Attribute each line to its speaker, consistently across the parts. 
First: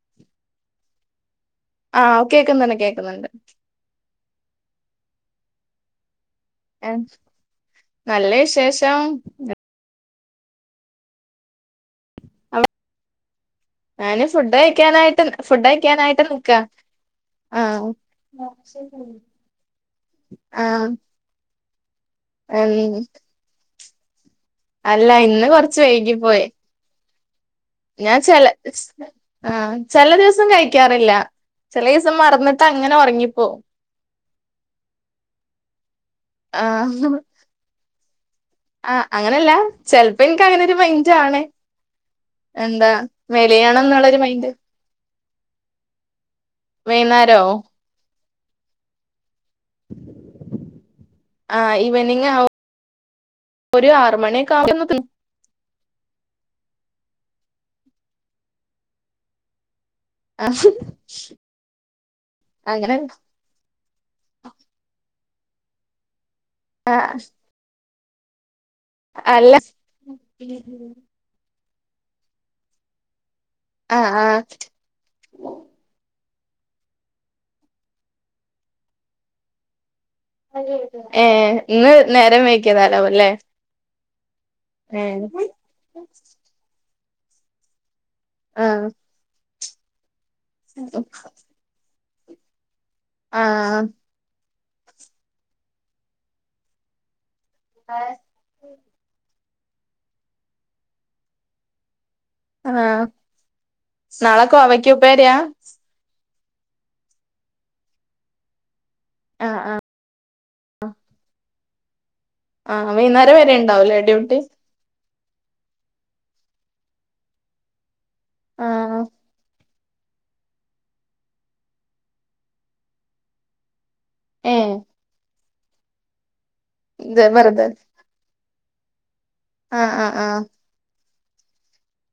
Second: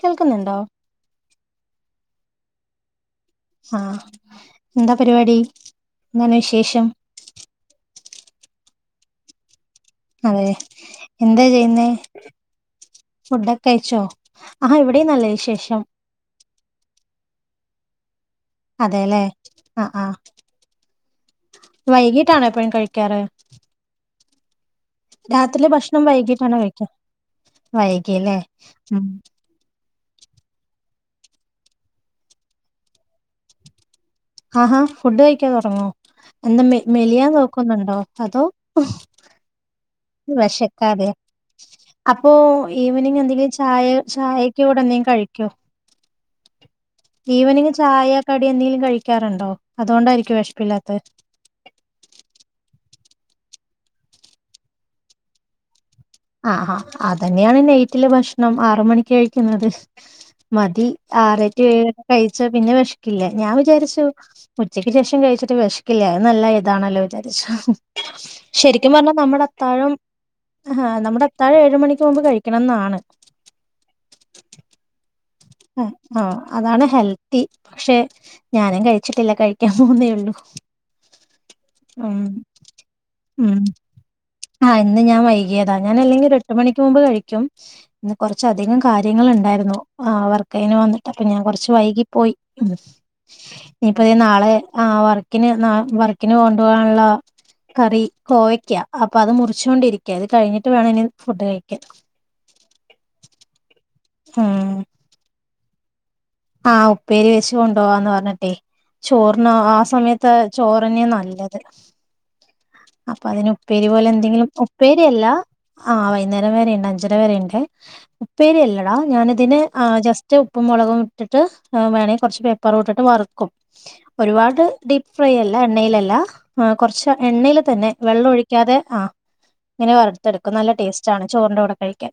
Speaker 1: കേൾക്കുന്ന്ണ്ടോ
Speaker 2: ആഹ് കേക്കുന്നുണ്ട് കേക്കുന്നുണ്ട്
Speaker 1: ആഹ് എന്താ പരിപാടി എന്താണ് വിശേഷം
Speaker 2: ആൻ നല്ല വിശേഷം [unintelligible]
Speaker 1: അതെ എന്താ ചെയ്യുന്നേ
Speaker 2: അവ്
Speaker 1: ഫുഡൊക്കെ കഴിച്ചോ
Speaker 2: ഞാന് ഫുഡ്
Speaker 1: ആഹ് ഇവിടെയും
Speaker 2: കഴിക്കാനായിട്ട്
Speaker 1: നല്ല
Speaker 2: ഫുഡ്
Speaker 1: വിശേഷം
Speaker 2: കഴിക്കാനായിട്ട് നിക്കാ ആഹ്
Speaker 1: അതെല്ലേ അ ആഹ്
Speaker 2: ആഹ് ഉം
Speaker 1: വൈകീട്ടാണോ എപ്പഴും കഴിക്കാറ്
Speaker 2: അല്ല ഇന്ന്
Speaker 1: രാത്രിയിലെ
Speaker 2: കൊറച്ച്
Speaker 1: ഭക്ഷണം
Speaker 2: വൈകി പോയി
Speaker 1: വൈകീട്ടാണോ കഴിക്കാ
Speaker 2: ഞാൻ
Speaker 1: വൈകിയല്ലേ
Speaker 2: ചെല
Speaker 1: ഉം
Speaker 2: ആഹ് ചെല ദിവസം കഴിക്കാറ് ഇല്ല ചെലീസം മറന്നിട്ട് അങ്ങനെ ഒറങ്ങിപ്പോവും
Speaker 1: ആഹാ ഫുഡ് കഴിക്കാതുറങ്ങോ എന്താ മെ
Speaker 2: ആഹ്
Speaker 1: മെലിയാൻ നോക്കുന്നുണ്ടോ അതോ
Speaker 2: ആഹ് അങ്ങനല്ല ചെലപ്പോ എനിക്ക് അങ്ങനെ ഒരു
Speaker 1: വെശക്കാതേ
Speaker 2: മൈൻഡ് ആണ്
Speaker 1: അപ്പൊ
Speaker 2: എന്താ
Speaker 1: ഈവനിങ് എന്തെങ്കിലും
Speaker 2: മെലിയണം
Speaker 1: ചായ
Speaker 2: എന്നുള്ളൊരു മൈൻഡ്
Speaker 1: ചായക്ക് കൂടെ എന്തെങ്കിലും കഴിക്കോ?
Speaker 2: വൈന്നേരോ
Speaker 1: ഈവനിങ്ങ് ചായ കടിയെന്തെങ്കലും കഴിക്കാറുണ്ടോ? അതുകൊണ്ടായിരിക്കും വെശപ്പില്ലാത്ത
Speaker 2: ആഹ് ഈവനിങ് ആവും ഒരു ആറ് മണിയൊക്ക ആവു
Speaker 1: ആഹ് ആഹ് അതന്നെയാണ് നൈറ്റിലെ ഭക്ഷണം ആറ് മണിക്ക് കഴിക്കുന്നത്.
Speaker 2: ആ,
Speaker 1: മതി ആറേ ടു ഏഴക്ക കഴിച്ച പിന്നെ
Speaker 2: അങ്ങനെ
Speaker 1: വെശക്കില്ല ഞാൻ വിചാരിച്ചു ഉച്ചക്ക് ശേഷം കഴി ച്ചിട്ട് വിശക്കില്ലെ നല്ല ഇതാണല്ലോ
Speaker 2: ആഹ്
Speaker 1: വിചാരിച്ചു [inaudible] ശരിക്കും പറഞ്ഞാൽ നമ്മുടെ
Speaker 2: അല്ല
Speaker 1: അത്താഴം അഹാ നമ്മുടെ അത്താഴം ഏഴ് ഴ് മണിക്കാവുമ്പൊ കഴിക്കണംന്നാണ്
Speaker 2: ആഹ് ആ
Speaker 1: അ ആഹ് അതാണ് ഹെൽത്തി പക്ഷെ ഞാനും കഴിച്ചിട്ടില്ല കഴിക്കാൻ പോകുന്നേള്
Speaker 2: അതെ അതെ ഏ ഇന്ന് നേരം വൈകിയതാലാവുല്ലേ
Speaker 1: ഉം ആഹ് ഇന്ന് ഞാൻ വൈകിയതാ ഞാൻ അല്ലെങ്കിൽ എട്ട് മണിക്ക് മുൻപ് കഴി ചം ഇന്ന് കുറച്ച അധികം
Speaker 2: ആഹ്
Speaker 1: കാര്യങ്ങൾ ഉണ്ടായിരുന്നു ആ അവർ ക്കഴിഞ്ഞു വന്നിട്ട് അപ്പൊ ഞാൻ കുറച്ച് വൈകി പോയി
Speaker 2: ആഹ്
Speaker 1: ഇനിപ്പൊ ഇതേ നാളെ ആ വർക്കിന് നാ വ വർക്കിന്ന് കൊണ്ടു പോകാനുള്ള കറി കോവയ്ക്ക അപ്പൊ അത് മുറി ച്ചോണ്ടിരിക്ക അത് കഴിഞ്ഞിട്ട് വേണം ഇനി ഫുഡ് കഴിക്കാൻ
Speaker 2: ആ നാളെ കോവയ്ക്ക് ഉപ്പേര്യാ
Speaker 1: ആഹ് ഉപ്പേരി വെച്ച് കൊണ്ടുപോവാന്ന് പറഞ്ഞിട്ടേ ചോറിന് ആ
Speaker 2: ആഹ്
Speaker 1: ആ
Speaker 2: ആഹ്
Speaker 1: സമയത്ത് ചോറന്യ നല്ലത് [inaudible]
Speaker 2: ആ വൈകുന്നേരം വരെ ഉണ്ടാവല്ലേ ഡ്യൂട്ടി
Speaker 1: രിയല്ല ആ വൈകുന്നേരം വര ഉണ്ട് അഞ്ചര വരെ ഉണ്ട് ഉപ്പേരി അല്ലടാ
Speaker 2: ആഹ്
Speaker 1: ഞാനിതിന് ആ ജസ്റ്റ് ഉപ്പും മുളകും ഇട്ടിട്ട് വേണമെങ്കിൽ കുറച്ച് പേപ്പറും ഇട്ടിട്ട് വറുക്കും ഒരുപാട്
Speaker 2: ഏഹ്
Speaker 1: ഡീപ് ഫ്ര അല്ല എണ്ണയിലല്ല
Speaker 2: ഇത്
Speaker 1: എണ്ണയിൽ
Speaker 2: വെറുതെ
Speaker 1: തന്നെ വെള്ളൊഴി പിക്കാതെ ആ
Speaker 2: ആഹ്
Speaker 1: ഇങ്ങനെ
Speaker 2: ആഹ് ആഹ്
Speaker 1: വറുത്തെടുക്കും നല്ല ടേസ്റ്റ് ച്ചാണ്ണ് ചോറിൻ്റെ കൂടെ കഴിക്കാൻ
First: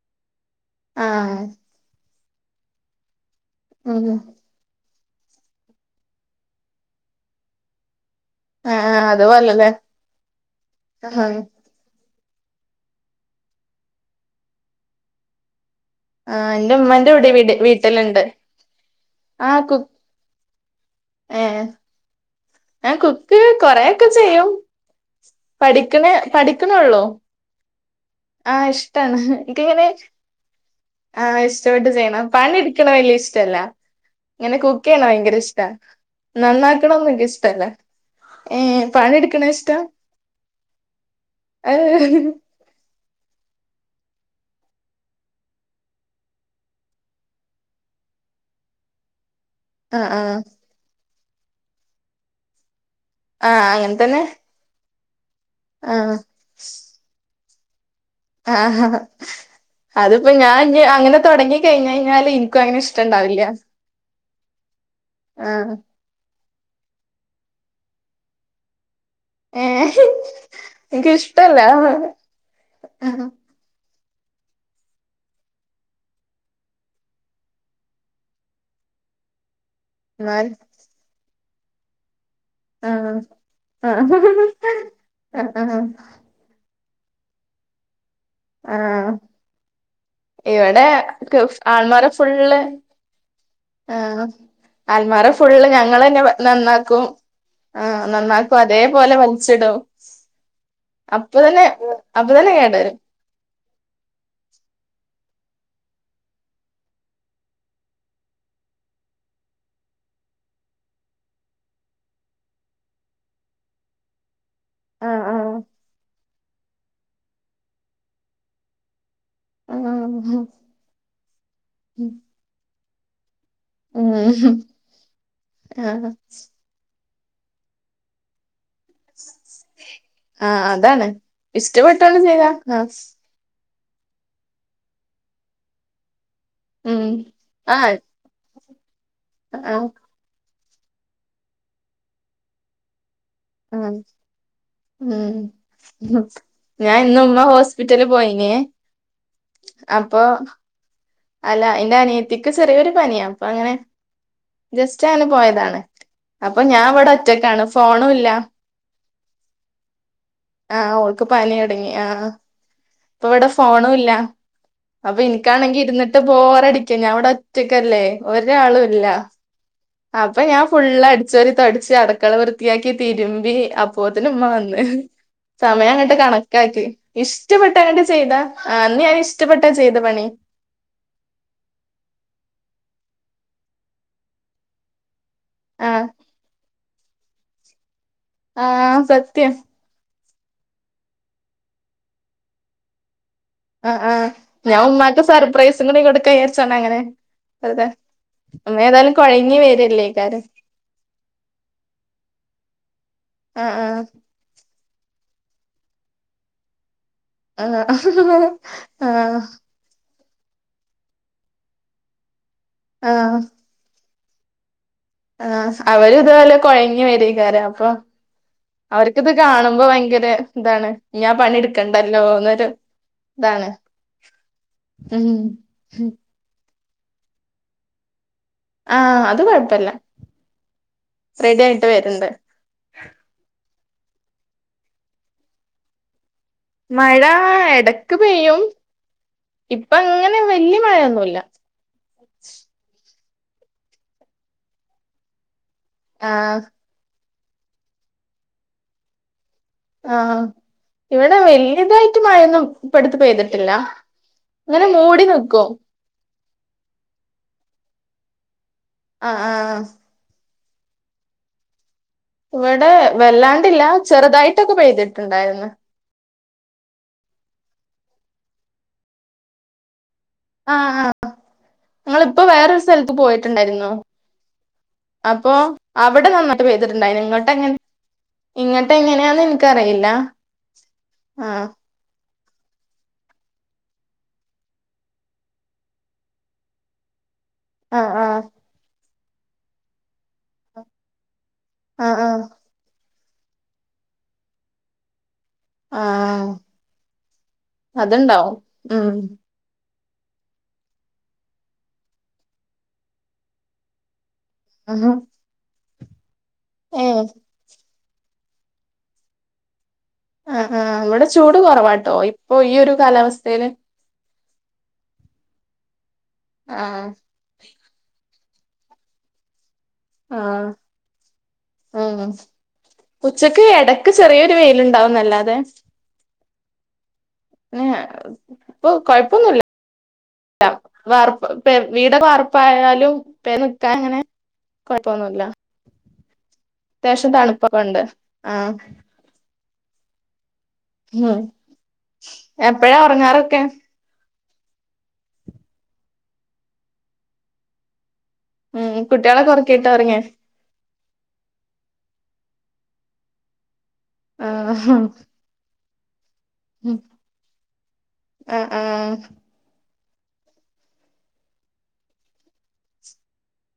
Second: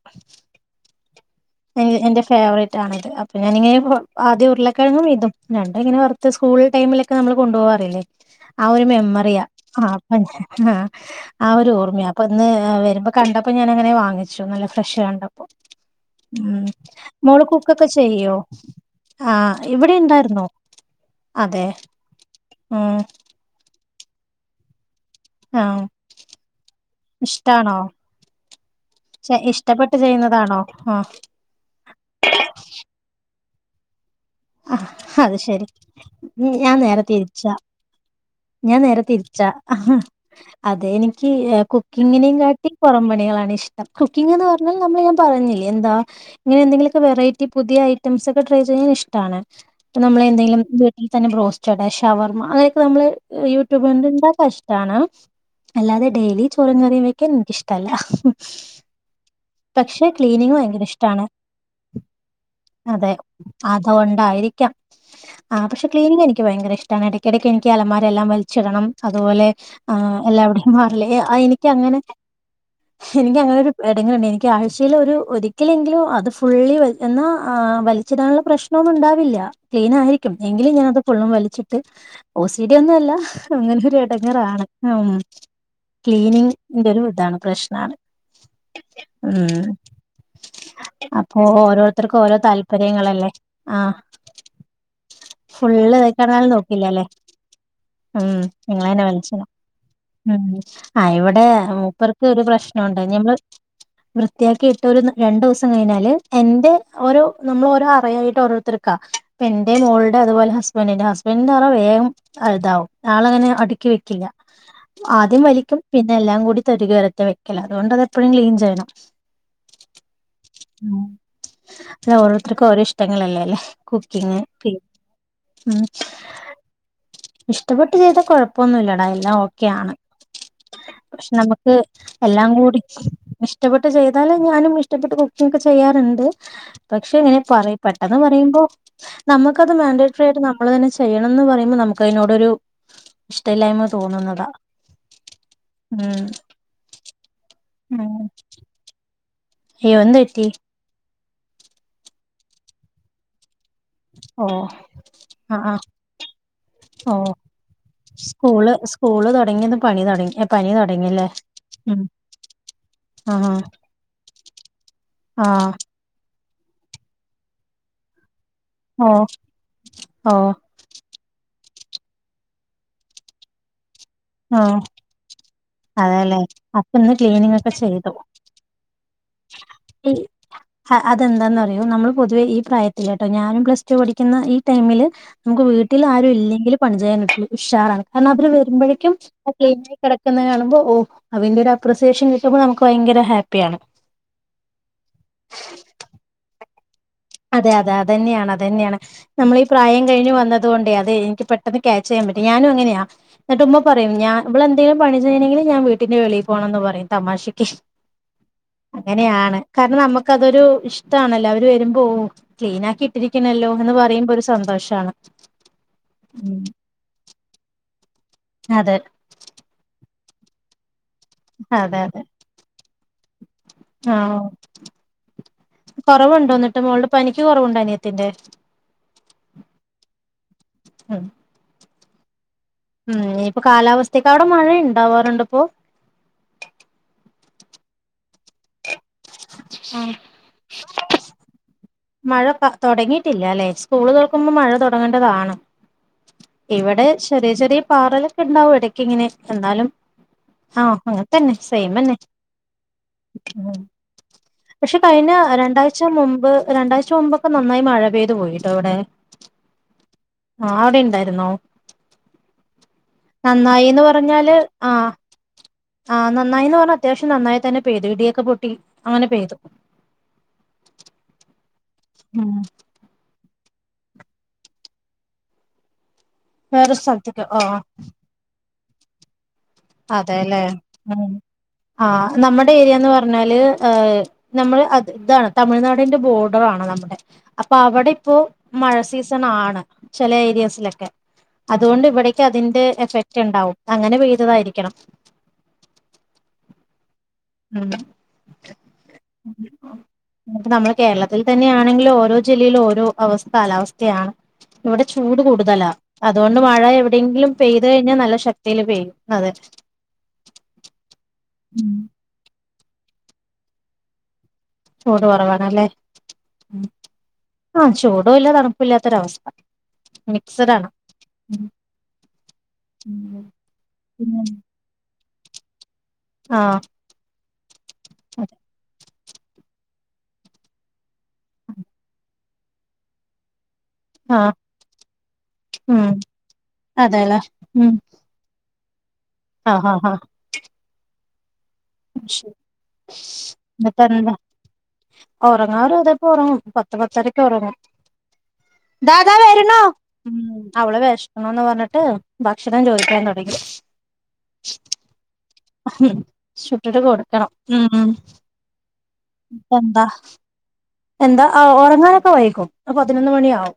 Speaker 2: ആഹ്
Speaker 1: എ എന്റെ ഫ് ഫേവറേറ്റ് ആണിത് അപ്പ പ്പം ഞാനിങ്ങനെ
Speaker 2: ഉം
Speaker 1: ആദ്യം ഉർളക് കെഴങ്ങും ഇതും രണ്ടുമിങ്ങനെ വറുത്ത് സ്കൂൾ ടൈമിലൊക്കെ നമ്മള് കൊണ്ടുപോകാറില്ലേ ആ
Speaker 2: ആഹ്
Speaker 1: ഒരു
Speaker 2: ആഹ്
Speaker 1: മെമ്മറിയാ
Speaker 2: അതുപോലല്ലേ
Speaker 1: ആ ആഹ് അവര് ഓർക് ഞാപ്പം ഇന്ന് വരുമ്പോ കണ്ടപ്പോ ഞാനങ്ങനെ വാങ്ങിച്ചു നല്ല ഫ്രഷ് കണ്ടപ്പോ
Speaker 2: ആഹ്
Speaker 1: ഉം
Speaker 2: എന്റെ ഉമ്മന്റെ ഇവിടെ
Speaker 1: മോള്
Speaker 2: വീട്
Speaker 1: കുക്ക് ഒക്കെ
Speaker 2: വീട്ടിലുണ്ട്
Speaker 1: ചെയ്യോ ആഹ് ഇവിടെ ഇണ്ടായിരുന്നോ
Speaker 2: ആഹ്
Speaker 1: അതെ
Speaker 2: ആ
Speaker 1: ഉം
Speaker 2: കുക്ക് കൊറേ ക്കെ ചെയ്യും
Speaker 1: ആ
Speaker 2: പഠിക്കണേ പഠിക്കണോള്ളോ
Speaker 1: ഇഷ്ടാണോ
Speaker 2: ആഹ് ഇഷ്ടാണ് എനിക്കിങ്ങനെ
Speaker 1: ഇഷ്ടപ്പെട്ട് ചെയ്യുന്നതാണോ
Speaker 2: ആ ഇഷ്ടപെട്ട് ചെയ്യണം പണിയെടുക്കണ വല്യ ഇഷ് റ്റല്ല
Speaker 1: ആ അത് ശരി ഞാൻ നേരെ
Speaker 2: നന്നാക്കണൊന്നും എനിക്ക്
Speaker 1: തിരിച്ചാ
Speaker 2: ഇഷ്ടല്ല
Speaker 1: ഞാൻ
Speaker 2: ഏഹ്
Speaker 1: നേരെ
Speaker 2: പണിയെടുക്കണ
Speaker 1: തിരിച്ചാ
Speaker 2: ഇഷ്ടാ
Speaker 1: അഹ് അതെ എനിക്ക്
Speaker 2: ആഹ്
Speaker 1: കുക്കിങ്ങിനേ കാട്ടീം പുറംപണി കളാണ് ഇഷ്ടം കുക്കിങ്ങ്ന്ന് പറഞ്ഞാൽ നമ്മൾ ഞാൻ പറഞ്ഞില്ലേ എന്താ ഇങ്ങനെ എന്തെങ്കിലും ഒക്കെ വെറൈറ്റി പുതിയ ഐറ്റംസ് ഒക്കെ ട്രൈ ചെയ്യാൻ ഇഷ് ട്ടാണ് ഇപ്പം നമ്മള്
Speaker 2: ആഹ്
Speaker 1: എന്തെങ്കിലും വീട്ടിൽ തന്നെ ബ്രോസ്റ്റഡ് ഷവർമ്മ അങ്ങ ഇപ്പ നമ്മള്
Speaker 2: ആഹ്
Speaker 1: യൂട്യൂബ്
Speaker 2: അങ്ങനെ
Speaker 1: കണ്ട്
Speaker 2: തന്നെ
Speaker 1: ഇണ്ടാക്കാന് ഇഷ്ടാണ് അല്ലാതെ
Speaker 2: ആഹ്
Speaker 1: ഡെയിലി ചോറും കറീം വയ്ക്കാൻ എനിക്ക് ഇഷ് ട്ടല്ല
Speaker 2: ആഹ് അതിപ്പോ
Speaker 1: ക്ലീനിങ്
Speaker 2: ഞാൻ ഇനി
Speaker 1: ഭയങ്കര
Speaker 2: അങ്ങനെ
Speaker 1: ഇഷ്ടാണ്.
Speaker 2: തൊടങ്ങി കഴിഞ്ഞ് കഴിഞ്ഞാല് ഇനിക്കു അങ്ങനെ ഇഷ്ടം ഇണ്ടാവില്ല
Speaker 1: ഒണ്ടായിരിക്കാം ആ പക്ഷെ ക്ലീനിംഗ് എനിക് എനിക്ക് ഭയങ്കര ഇഷ്ടാണ് ഇടക്കിടക്ക് എനിക്ക് അലമാരയെല്ലാം വലിച്ചിടണം അതുപോലെ ആ
Speaker 2: ഏഹ്
Speaker 1: എല്ലാവിടെയും മാറില്ലേ
Speaker 2: എനിക്ക്
Speaker 1: ആഹ്
Speaker 2: ഇഷ്ടല്ല
Speaker 1: എനിക്കങ്ങനെ
Speaker 2: ആ,
Speaker 1: എനിക്കങ്ങനെ ഒരു എങ്ങനുണ്ട് എനിക്ക് ആഴ്ചയിൽ ഒരു ഒരിക്കലെങ്കിലും അത് ഫുള്ളി വലി എന്നാ ആഹ് വലിച്ചിടാനുള്ള പ്രശ് നൊന്നും ഉണ്ടാവില്ല ക്ലീൻ ആയിരിക്കും
Speaker 2: എന്നാലും
Speaker 1: എങ്കിലും ഞാനത് ഫുള്ളും വലിച്ച് [unintelligible] ഓസിടി ഒന്നും അല്ല
Speaker 2: ആഹ്
Speaker 1: അങ്ങനെ ഒരു ഇടങ്ങേറ് ആണ് ഉം
Speaker 2: ആഹ് ആഹ്
Speaker 1: ക്ലീനിങ് ന്റെ ഒരു ഇതാണ് പ്രശ്നാണ്
Speaker 2: ആ
Speaker 1: ഉം
Speaker 2: ഇവിടെ
Speaker 1: അപ്പൊ
Speaker 2: [unintelligible] അലമാര
Speaker 1: ഓരോരുത്തർക്കും ഓരോ
Speaker 2: ഫുള്ള്
Speaker 1: താല്പര്യങ്ങളല്ലേ ആഹ്
Speaker 2: ആ അലമാര ഫുള്ള് ഞങ്ങൾ തന്നെ
Speaker 1: കണാൻ നോക്കില്ല
Speaker 2: നന്നാക്കും
Speaker 1: അല്ലേ
Speaker 2: ആ
Speaker 1: ഉം
Speaker 2: നന്നാക്കും
Speaker 1: നിങ്ങളന്നെ
Speaker 2: അതേപോലെ വലിച്ചിടും
Speaker 1: ഉം ആഹ്
Speaker 2: അപ്പൊ
Speaker 1: ഇവിടെ
Speaker 2: തന്നെ
Speaker 1: മൂപ്പർക്ക്
Speaker 2: അപ്പൊ
Speaker 1: ഒരു
Speaker 2: തന്നെ കേട്
Speaker 1: പ്രശ്നമുണ്ട് ഞമ്മള് വൃത്തിയാക്കിയിട്ട് ഒരു രണ്ടു ദിവസം കഴിഞ്ഞാല് എന്റെ ഓരോ നമ്മൾ ഓരോ അറിയായി ഓരോരുത്തർക്കാ ഇപ്പൊ എന്റെ മോളുടെ അതുപോലെ ഹസ്ബൻഡിന്റെ ഹസ്ബൻഡിന്റെറ അറ വേഗം ഇതാവും ആളങ്ങനെ അടുക്കി വെക്കില്ല
Speaker 2: ആ ആ
Speaker 1: ആദ്യം വലിക്കും പിന്നെ എല്ലാം കൂടി [unintelligible] വെക്കല അതുകൊണ്ട് അത് എപ്പോഴും ക്ലീൻ ചെയ്യണം
Speaker 2: ആ
Speaker 1: മ് ഒരേതർക്കും ഒരേ ഇഷ ടങ്ങളല്ലേ കുക്കിങ്
Speaker 2: ഉം
Speaker 1: പീ ഉം
Speaker 2: ആ
Speaker 1: ഇഷ്ടപ്പെട്ട് ചെയ്താ കൊഴ പ്പയൊന്നുമില്ലടാ എല്ലാം ഓക്കെയാണ്
Speaker 2: ആ അതാണ്
Speaker 1: പക്ഷെ നമുക്ക്
Speaker 2: ഇഷ്ടപ്പെട്ടോണ്ട്
Speaker 1: എല്ലാം
Speaker 2: ചെയ്താ
Speaker 1: കൂടി
Speaker 2: ആ
Speaker 1: ചെ ഇഷ്ടപ്പെട്ട് ചെയ്താലു ഞാനും ഇഷ്ടപ്പെട്ട് കുക്കിങ് ചെയ്യാറുണ്ട്
Speaker 2: ഉം
Speaker 1: പക്ഷെ ഞ പ
Speaker 2: ആ
Speaker 1: പെട്ടെന്ന് പറയുമ്പോ
Speaker 2: ആ
Speaker 1: നമുക്കത്
Speaker 2: ആ
Speaker 1: മൻട്രി ഫയോട് നാം നമ്മള് തന്നെ ചെയ്യണം എന്ന് പറയുമ്പോ നമുക്ക്തിനോടൊരു
Speaker 2: ഉം ഉം ഹ്
Speaker 1: ഉം
Speaker 2: ഞാൻ ഇന്ന് ഉമ്മ ഹോസ്പിറ്റല് പോയിന്
Speaker 1: യോ എന്ത് പറ്റി
Speaker 2: അല്ല എന്റെ അനിയത്തിക്ക് ചെറിയൊരു പനി അപ്പൊ അങ്ങനെ
Speaker 1: ഓ
Speaker 2: ജസ്റ്റ് ന
Speaker 1: ആ ആ
Speaker 2: പോയതാണ് അപ്പൊ ഞാൻ ഇവിടെ ഒറ്റക്കാണ് ഫോണുല്ല
Speaker 1: സ്‌കുള് തുടങ്ങിയതും പനി തുടങ്ങി പനി
Speaker 2: ആ ഓൾക്ക്
Speaker 1: തുടങ്ങില്ലേ
Speaker 2: പനി തുടങ്ങി
Speaker 1: ഉം
Speaker 2: ആ ഇപ്പൊ
Speaker 1: ആ
Speaker 2: ഇവിടെ ഫോണുയില്ല ഇല്ല അപ്പൊ
Speaker 1: ആ
Speaker 2: എനിക്കാണെങ്കി ഇരുന്നിട്ട് ബോ റടിക്ക ഞാൻ ഇവിടെ ഒറ്റയ്ക്കല്ലേ ഒരാളും ഇല്ല
Speaker 1: ഓ ഓ
Speaker 2: അപ്പൊ ഞാൻ ഫുള് അടിച്ച വരി അടക്കള വൃത്തിയാക്കി തിരുമ്പി അപ്പ് അപോത്തിന് ഉമ്മ
Speaker 1: ഓ
Speaker 2: വന്ന് സമയം അങ്ങോട്ട്
Speaker 1: അതെല്ലേ
Speaker 2: കണക്കാക്കി
Speaker 1: അപ്പൊ ഇന്ന്
Speaker 2: ഇഷ്ടപ്പെട്ട അങ്ങട്ട് ചെയ്താ അന്ന് ഞാൻ ഇഷ്ടപ്പെട്ടാ ചെയ്ത
Speaker 1: ഈ
Speaker 2: പണി
Speaker 1: അതെന്താന്ന്റിയോ നമ്മൾ പൊതുവെ ഈ പ്രായത്തില്ട്ടോ ഞാനും പ്ലസ് ടു പഠിക്കുന്ന ഈ ടൈമില് നമുക്ക്
Speaker 2: ആ
Speaker 1: വീട്ടിൽ ആരും ഇല്ലെങ്കിൽ പണി ചെയ്യാൻ ഉഷാ എന്നാ പിന്നെ
Speaker 2: ആ
Speaker 1: വരുമ്പഴേക്കും
Speaker 2: സത്യം
Speaker 1: ക്ലീൻ നായികിട് ക്ന്നെ കാണുമ്പൊ ഒ അതിൻ്റെ ഒരു അപ്രിസിയേഷൻ കിട്ടുമ്പോ നമ്മുക്ക് ഭയങ്കര ഹാ പ്പിയാണ്
Speaker 2: ആ ആ ഞാൻ ഉമ്മാക്ക് സർപ്രൈും കൂടി കൊടുക്കാജാരിച്ച അങ്ങനെ
Speaker 1: അതെ
Speaker 2: വെറുതെ
Speaker 1: അതെ അത് തന്നെയാണ് അത്
Speaker 2: ഉമ്മ
Speaker 1: തന്നെയാണ്
Speaker 2: ഏതായാലും കൊഴങ്ങി
Speaker 1: നമ്മള് ഈ പ്രായം കഴിഞ്ഞ്
Speaker 2: വരല്ലേക്കാരം
Speaker 1: വന്നത്കൊണ്ടേ അതേ എനിക്ക് പെട്ടെന്ന് ക്യാച്ച് ചെയ്യാൻ പറ്റും ഞാനും ഇങ്ങനെയാ എന്നിട്ട്
Speaker 2: ആ
Speaker 1: ഉുമ്മ
Speaker 2: ആ
Speaker 1: പറയും ഞാ ഇവള് എ ന്തെങ്കിലും പണി ചെയ്യണെങ്കിൽ ഞൻ വീട്ടിന്ന് വെളി പോകണെന്ന് പറയും തമാശക്ക്
Speaker 2: ആഹ് ആഹ്
Speaker 1: അതൊരു ഇഷ്ടമാണല്ലോ അവര് വരു ഓ ക്ലീൻ ആക്കിയിട്ടിരിക്കണല്ലോ എന്ന് പറയും ഒരു സന്തോഷം
Speaker 2: ആ അവര് ഇതുപോലെ കൊഴഞ്ഞ് വര് കാര അപ്പം
Speaker 1: അതെ
Speaker 2: അവർക്കിത് കാണുമ്പോ ഭയങ്കര ന്താണ് ഞാൻ
Speaker 1: അതെ അതെ
Speaker 2: പണിടുക്കണ്ടല്ലോന്നൊരു
Speaker 1: ആഹ് കൊറവുണ്ടോന്ന് ട്ട് മോളുടെ പനിക്ക് കുറവുണ്ടോ അനിയത്തിന്റെ
Speaker 2: ആഹ് അത് കൊഴപ്പല്ല
Speaker 1: ഉം
Speaker 2: റെഡി ആയിട്ട് വര്ണ്ട്
Speaker 1: ഉം ഇനിയിപ്പോ കാലാവസ്ഥക്ക് അവിടെ മഴ ഇണ്ടാവാറുണ്ട് ഇപ്പോ
Speaker 2: ആ എടക്ക് പെയ്യും ഇപ്പ അങ്ങനെ വല്യ മഴയൊന്നുമില്ല
Speaker 1: മഴ പ തുടങ്ങി ട്ടില്ലല്ലേ സ്കൂള് തൊറക്കുമ്പോൾ മഴ തുടങ്ങേണ്ടതാണ്
Speaker 2: ആഹ്
Speaker 1: ഇവിടെ ചെറിയ ചെറിയ പാറലൊക്കെ ഉണ്ടാവും ഇടക്ക് ഇങ്ങനെ എന്നാലും
Speaker 2: ആഹ്
Speaker 1: ആഹ് അങ്ങനെ
Speaker 2: ഇവിടെ
Speaker 1: തന്നെ സെയിമന്നെ
Speaker 2: വലതായിട്ട് മഴൊന്നും പടുത്ത് പെയ്തിട്ടില്ല
Speaker 1: ഉം
Speaker 2: അങ്ങനെ മൂടി നിക്കും
Speaker 1: രണ്ടാഴചുമ്പൊക്ക നന്നായി മഴ പെയ്തു പോയി
Speaker 2: ആ ആ ആഹ്
Speaker 1: ആഹ് അവിടെ ഉണ്ടായിരുന്നോ
Speaker 2: ഇവിടെ വെല്ലാണ്ടില്ല ചെറുതായിട്ടൊക്കെ പെയ്തിട്ടുണ്ടായിരുന്ന്
Speaker 1: ആ നന്നായിന്ന് പറഞ്ഞ അത്യാവശ്യം നന്നായി തന്നെ പെയ്തു ഇടിയൊക്കെ പൊട്ടി അങ്ങനെ പെയ്തു
Speaker 2: ആഹ് ആഹ് ങ്ങളിപ്പോ
Speaker 1: ഉം
Speaker 2: വേറൊരു സ്ഥലത്ത് പോയി ട്ടുണ്ടായിരുന്നു അപ്പോ അപ് അവിടെ നന്നായിട്ട്
Speaker 1: വേറെ
Speaker 2: പെയ്തിട്ടുണ്ടായി
Speaker 1: സ്ഥലത്തേക്ക്
Speaker 2: ഇങ്ങോട്ട്
Speaker 1: ഓ
Speaker 2: എങ്ങനെ ഇങ്ങട്ട് എങ്ങനെയാണ് ഇൻ-
Speaker 1: അതെല്ലേ ഉം ആ നമ്മുടെ ഏരിയന്ന് പറഞ്ഞാല് നമ്മള് അത് ഇതാണ് തമിഴ്നാടിന്റെ ബോർഡർ ആണ് നമ്മുടെ അപ്പൊ അവിടെ
Speaker 2: ആഹ്
Speaker 1: ഇപ്പോ
Speaker 2: ആഹ്
Speaker 1: മഴ സീസ്ൺ - നാടാ ചില ഏരിയസിലൊക്കെ അതുകൊണ്ട്
Speaker 2: ആഹ്
Speaker 1: ഇവിടേക്ക്
Speaker 2: ആഹ്
Speaker 1: അതിന്റെ എഫക് ഇല്ല ക്കിണ്ടാവും അങ്ങനെെ പെയ്തതാരിക്കും ക്കണം
Speaker 2: ആ
Speaker 1: ഉം
Speaker 2: അതുണ്ടാവും ഉം
Speaker 1: നമ്മളുടെ കേരളത്തിൽ തന്നെയാണെങ്കില് ഓരോ ജില്ലയിലും ഓരോ കാലാവസ്ഥയാണ്. ഇവിടെ
Speaker 2: ആഹാ
Speaker 1: ചൂട് കൂടുതലാ അതുകൊണ്ട് മഴ
Speaker 2: ഏഹ്
Speaker 1: എവിടെെങ്കിലും പെയ് അത് കഴിഞ്ഞ നല്ല ശക്തിയില് പെയ്യും
Speaker 2: ആ ആ ഇവിടെ ചൂട് കുറവാട്ടോ ഇപ്പ് ഓ ഈ ഒരു കാലാവസ്ഥയില്-
Speaker 1: ചൂട് കുറവണല്ലേ?
Speaker 2: ആ
Speaker 1: ചൂടും ഇല്ല തണപ്പില്ലാത്തൊരവസ്ഥ
Speaker 2: ആ ആ ഉച്ചക്ക് ഇടക്ക് ചെറിയൊരു വെയിലുണ്ടാവുന്നല്ലാതെ- പേസ്
Speaker 1: ആഹ്
Speaker 2: [unintelligible] ന്
Speaker 1: അതെ
Speaker 2: ഇപ്പൊ കൊഴ് [inaudible] വാർപ്പ് പ്പെ വീട് വാർ ഇപ്പായാലും പേന്ന്- നിക്കങ്ങനെ
Speaker 1: ആഹ്
Speaker 2: കുഴപ്പൊന്നുല്ല
Speaker 1: ഉം
Speaker 2: അത്യാവശ്യം
Speaker 1: അതെല്ലേ
Speaker 2: തണുപ്പൊക്കെണ്ട് ആഹ-
Speaker 1: ഹാ ഹ ഹ
Speaker 2: ങ്ങ് എപ്പഴാ ഉറങ്ങാറൊക്കെ
Speaker 1: ഉറങ്ങാറു അതെ തിപ്പോ ഉറങ്ങും പത്ത് പത്തരക്ക് ഉറങ്ങും
Speaker 2: ഉം
Speaker 1: ദാദാ
Speaker 2: കുട്ടികളൊക്കെ
Speaker 1: വരണു
Speaker 2: ഉറക്കിയിട്ടാ ഉറങ്ങിയേ
Speaker 1: അവള വെശക്കുണൂന്ന് പറഞ്ഞിട്ട് ഭക്ഷണം ചോദിക്കാൻ തൊടങ്ങി
Speaker 2: ആ ഹ
Speaker 1: അഹ് ചുട്ടിട്ട് കൊടുക്കണം ഉം ഉം
Speaker 2: ആഹ് ആഹ്
Speaker 1: ഇപ്പെന്താ എന്താ അ ഒറങ്ങാനൊക്കെ വൈകും ഒര് പതിനൊന്ന് മണിയാവും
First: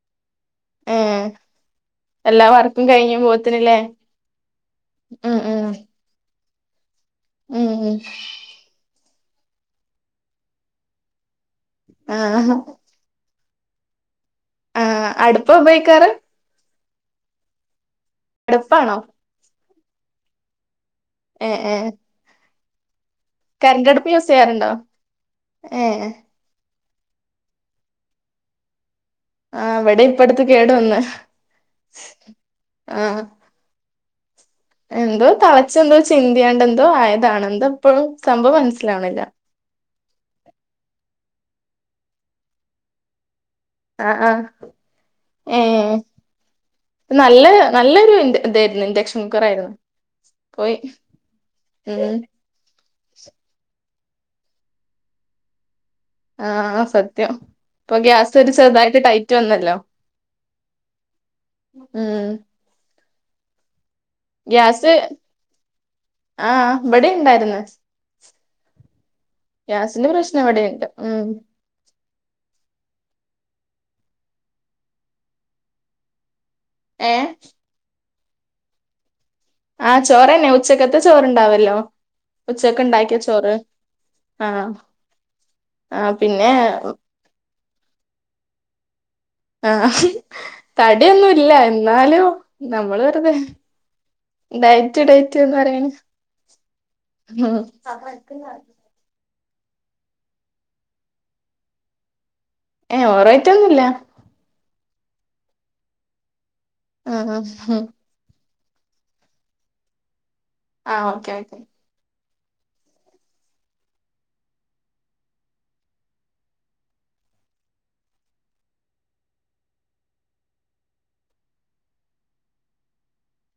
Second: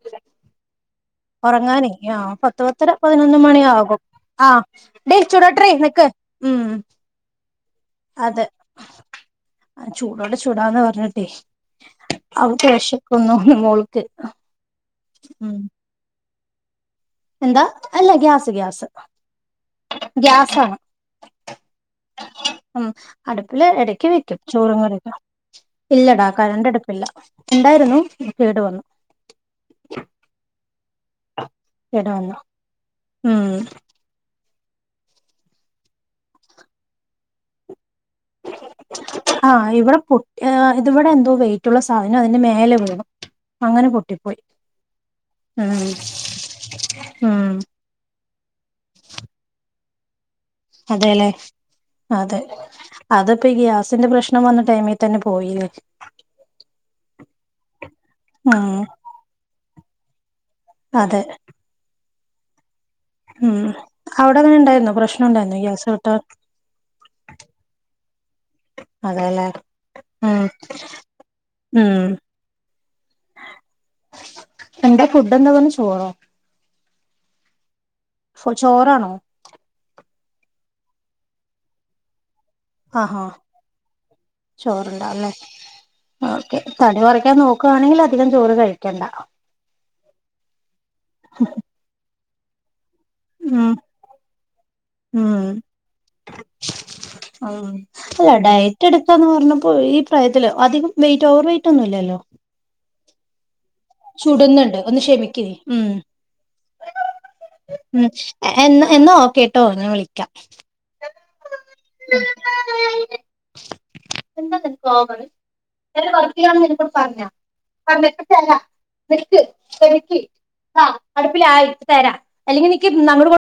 Speaker 2: ഏഹ്
Speaker 1: ഒറങ്ങാനെ ആ
Speaker 2: എല്ലാ
Speaker 1: പത്ത്
Speaker 2: വർക്കും
Speaker 1: പത്തര
Speaker 2: കഴിഞ്ഞു
Speaker 1: പതിനൊന്ന് മണി
Speaker 2: പോത്തിനില്ലേ
Speaker 1: ആകും ആ ഡി
Speaker 2: ഉം ഉം
Speaker 1: ചുടെട്ടെടീ നിക്ക് ഉം
Speaker 2: ഉം ഉം
Speaker 1: അതെ ആ ചൂടോടെ ചൂടാന്ന് പറഞ്ഞിട്ടേ അവക്ക് വെശക്കുന്നു. മോൾക്ക്
Speaker 2: ആ അടുപ്പാ
Speaker 1: ഉം
Speaker 2: ഉപയോഗിക്കാറ്.
Speaker 1: എന്താ അല്ല ഗ്യാസ് ഗ്യാസ്
Speaker 2: അടുപ്പാണോ
Speaker 1: ഗ്യാസാണ്
Speaker 2: ഏ ഏ
Speaker 1: ഉം അടുപ്പിൽ എടക്ക് വെക്കും
Speaker 2: ചെയ്യാറുണ്ടോ
Speaker 1: ചോറും കറിയൊക്കെ
Speaker 2: ഏഹ്
Speaker 1: ഇല്ലടാ കറന്റ് ‌അടു ല്ല ഉണ്ടായിരുന്നു കേടു വന്നു
Speaker 2: ആഹ് ഇവിടെ ഇപ്പ അടുത്ത് കേട് വന്ന്
Speaker 1: കേടുവന്നു
Speaker 2: ആഹ്
Speaker 1: ഉം
Speaker 2: എന്തോ തളച്ചെന്തോ ചിന്തിയാണ്ട് എന്തോ ആയതാണ് എന്ത ഇപ്പളും സംഭവം മനസ്സിലാവ്ണില്ല
Speaker 1: പൊട്ടിയെതാ ഇവടെ എന്തോ വെയിറ്റുള്ള സാധനം അതിന്റെ മേലെ വീണു. അങ്ങനെ
Speaker 2: ആ ആ
Speaker 1: പൊട്ടിപ്പോയി
Speaker 2: ഏ
Speaker 1: ഉം ഉം
Speaker 2: നല്ല നല്ലൊരു ഇന്റ ഇതെയിരുന്നു ഇൻഡക്ഷൻ കുക്കറായിരുന്നു.
Speaker 1: അതെലെ
Speaker 2: ഉം
Speaker 1: അതെ അതാപ്പം ഗ്യാ ന്റെ പ്രശ്നം വന്ന ടൈമി തന്നെ പോയിന്ന്-
Speaker 2: ആ സത്യം ഇപ്പം ഗ്യാസ് ഒരു
Speaker 1: ഉം
Speaker 2: ചെറുതായിട്ട് ടൈറ്റ് വന്നല്ലോ?
Speaker 1: അതെ-
Speaker 2: ഉം-
Speaker 1: ഉം- അവിടങ്ങനെ
Speaker 2: ഗ്യാസ്
Speaker 1: ഇണ്ടായിരുന്നോ പ്രശ്നം ഉണ്ടായിരുന്നോ ഗ്യാസ് കിട്ടാ
Speaker 2: ആഹ് ഇവിടെ ഇണ്ടായിരുന്നു
Speaker 1: അതെലെ
Speaker 2: ഗ്യാസിന്റെ
Speaker 1: ഉം
Speaker 2: പ്രശ്നം ഇവിടെയുണ്ട് ഉം
Speaker 1: ഉം എന്താ ഫുഡ് എന്താ പറഞ്ഞെ ചോറോ?
Speaker 2: ഏ?
Speaker 1: ചോറാണോ?
Speaker 2: ആ ചോറന്നെ ഉച്ചക്കത്തെ ചോറ്ണ്ടാവല്ലോ.
Speaker 1: ആ ഹാ
Speaker 2: ആഹ്
Speaker 1: ചോറുണ്ടാവുംലെ.
Speaker 2: ആഹ് പിന്നെ
Speaker 1: ഓക്കെ തടി കൊറക്കാൻ നോ ക്കുവാണെങ്കിൽ അധികം ചോറ് കഴിക്കണ്ട.
Speaker 2: ആ തടിയൊന്നും ഇല്ല ഇന്നാലും. നമ്മള്
Speaker 1: ഉം
Speaker 2: ഡയറ്റ്
Speaker 1: ഉം
Speaker 2: ഡയറ്റ്ന്ന് പറയും
Speaker 1: പ പ്പോ ഈ പ്രായത്തില അധികം വെയിറ്റ് ഓവർ വെയിറ്റ് ഒന്നും ഇല്ലല്ലോ.
Speaker 2: ഏ ഓവർവെ
Speaker 1: ചുടുന്നുണ്ട്. ഒന്ന് ക്ഷമിക്കി ഉം.
Speaker 2: ആഹ് ആഹ് ഹാ.
Speaker 1: എന്ന എന്നോ ഓകേ ട്ടോ ഞാൻ വിളിക്കാം.
Speaker 2: ആ ഓക്കെ ക്കെ.
Speaker 1: [inaudible] ഞാൻ ഒരു വർക്കിലാണ് നിന്നോട് പറഞ്ഞോ. പറഞ്ഞോ. [unintelligible] അടുപ്പിലായി. ഇപ്പോ തരാ. അല്ലെങ്കി നിക്കി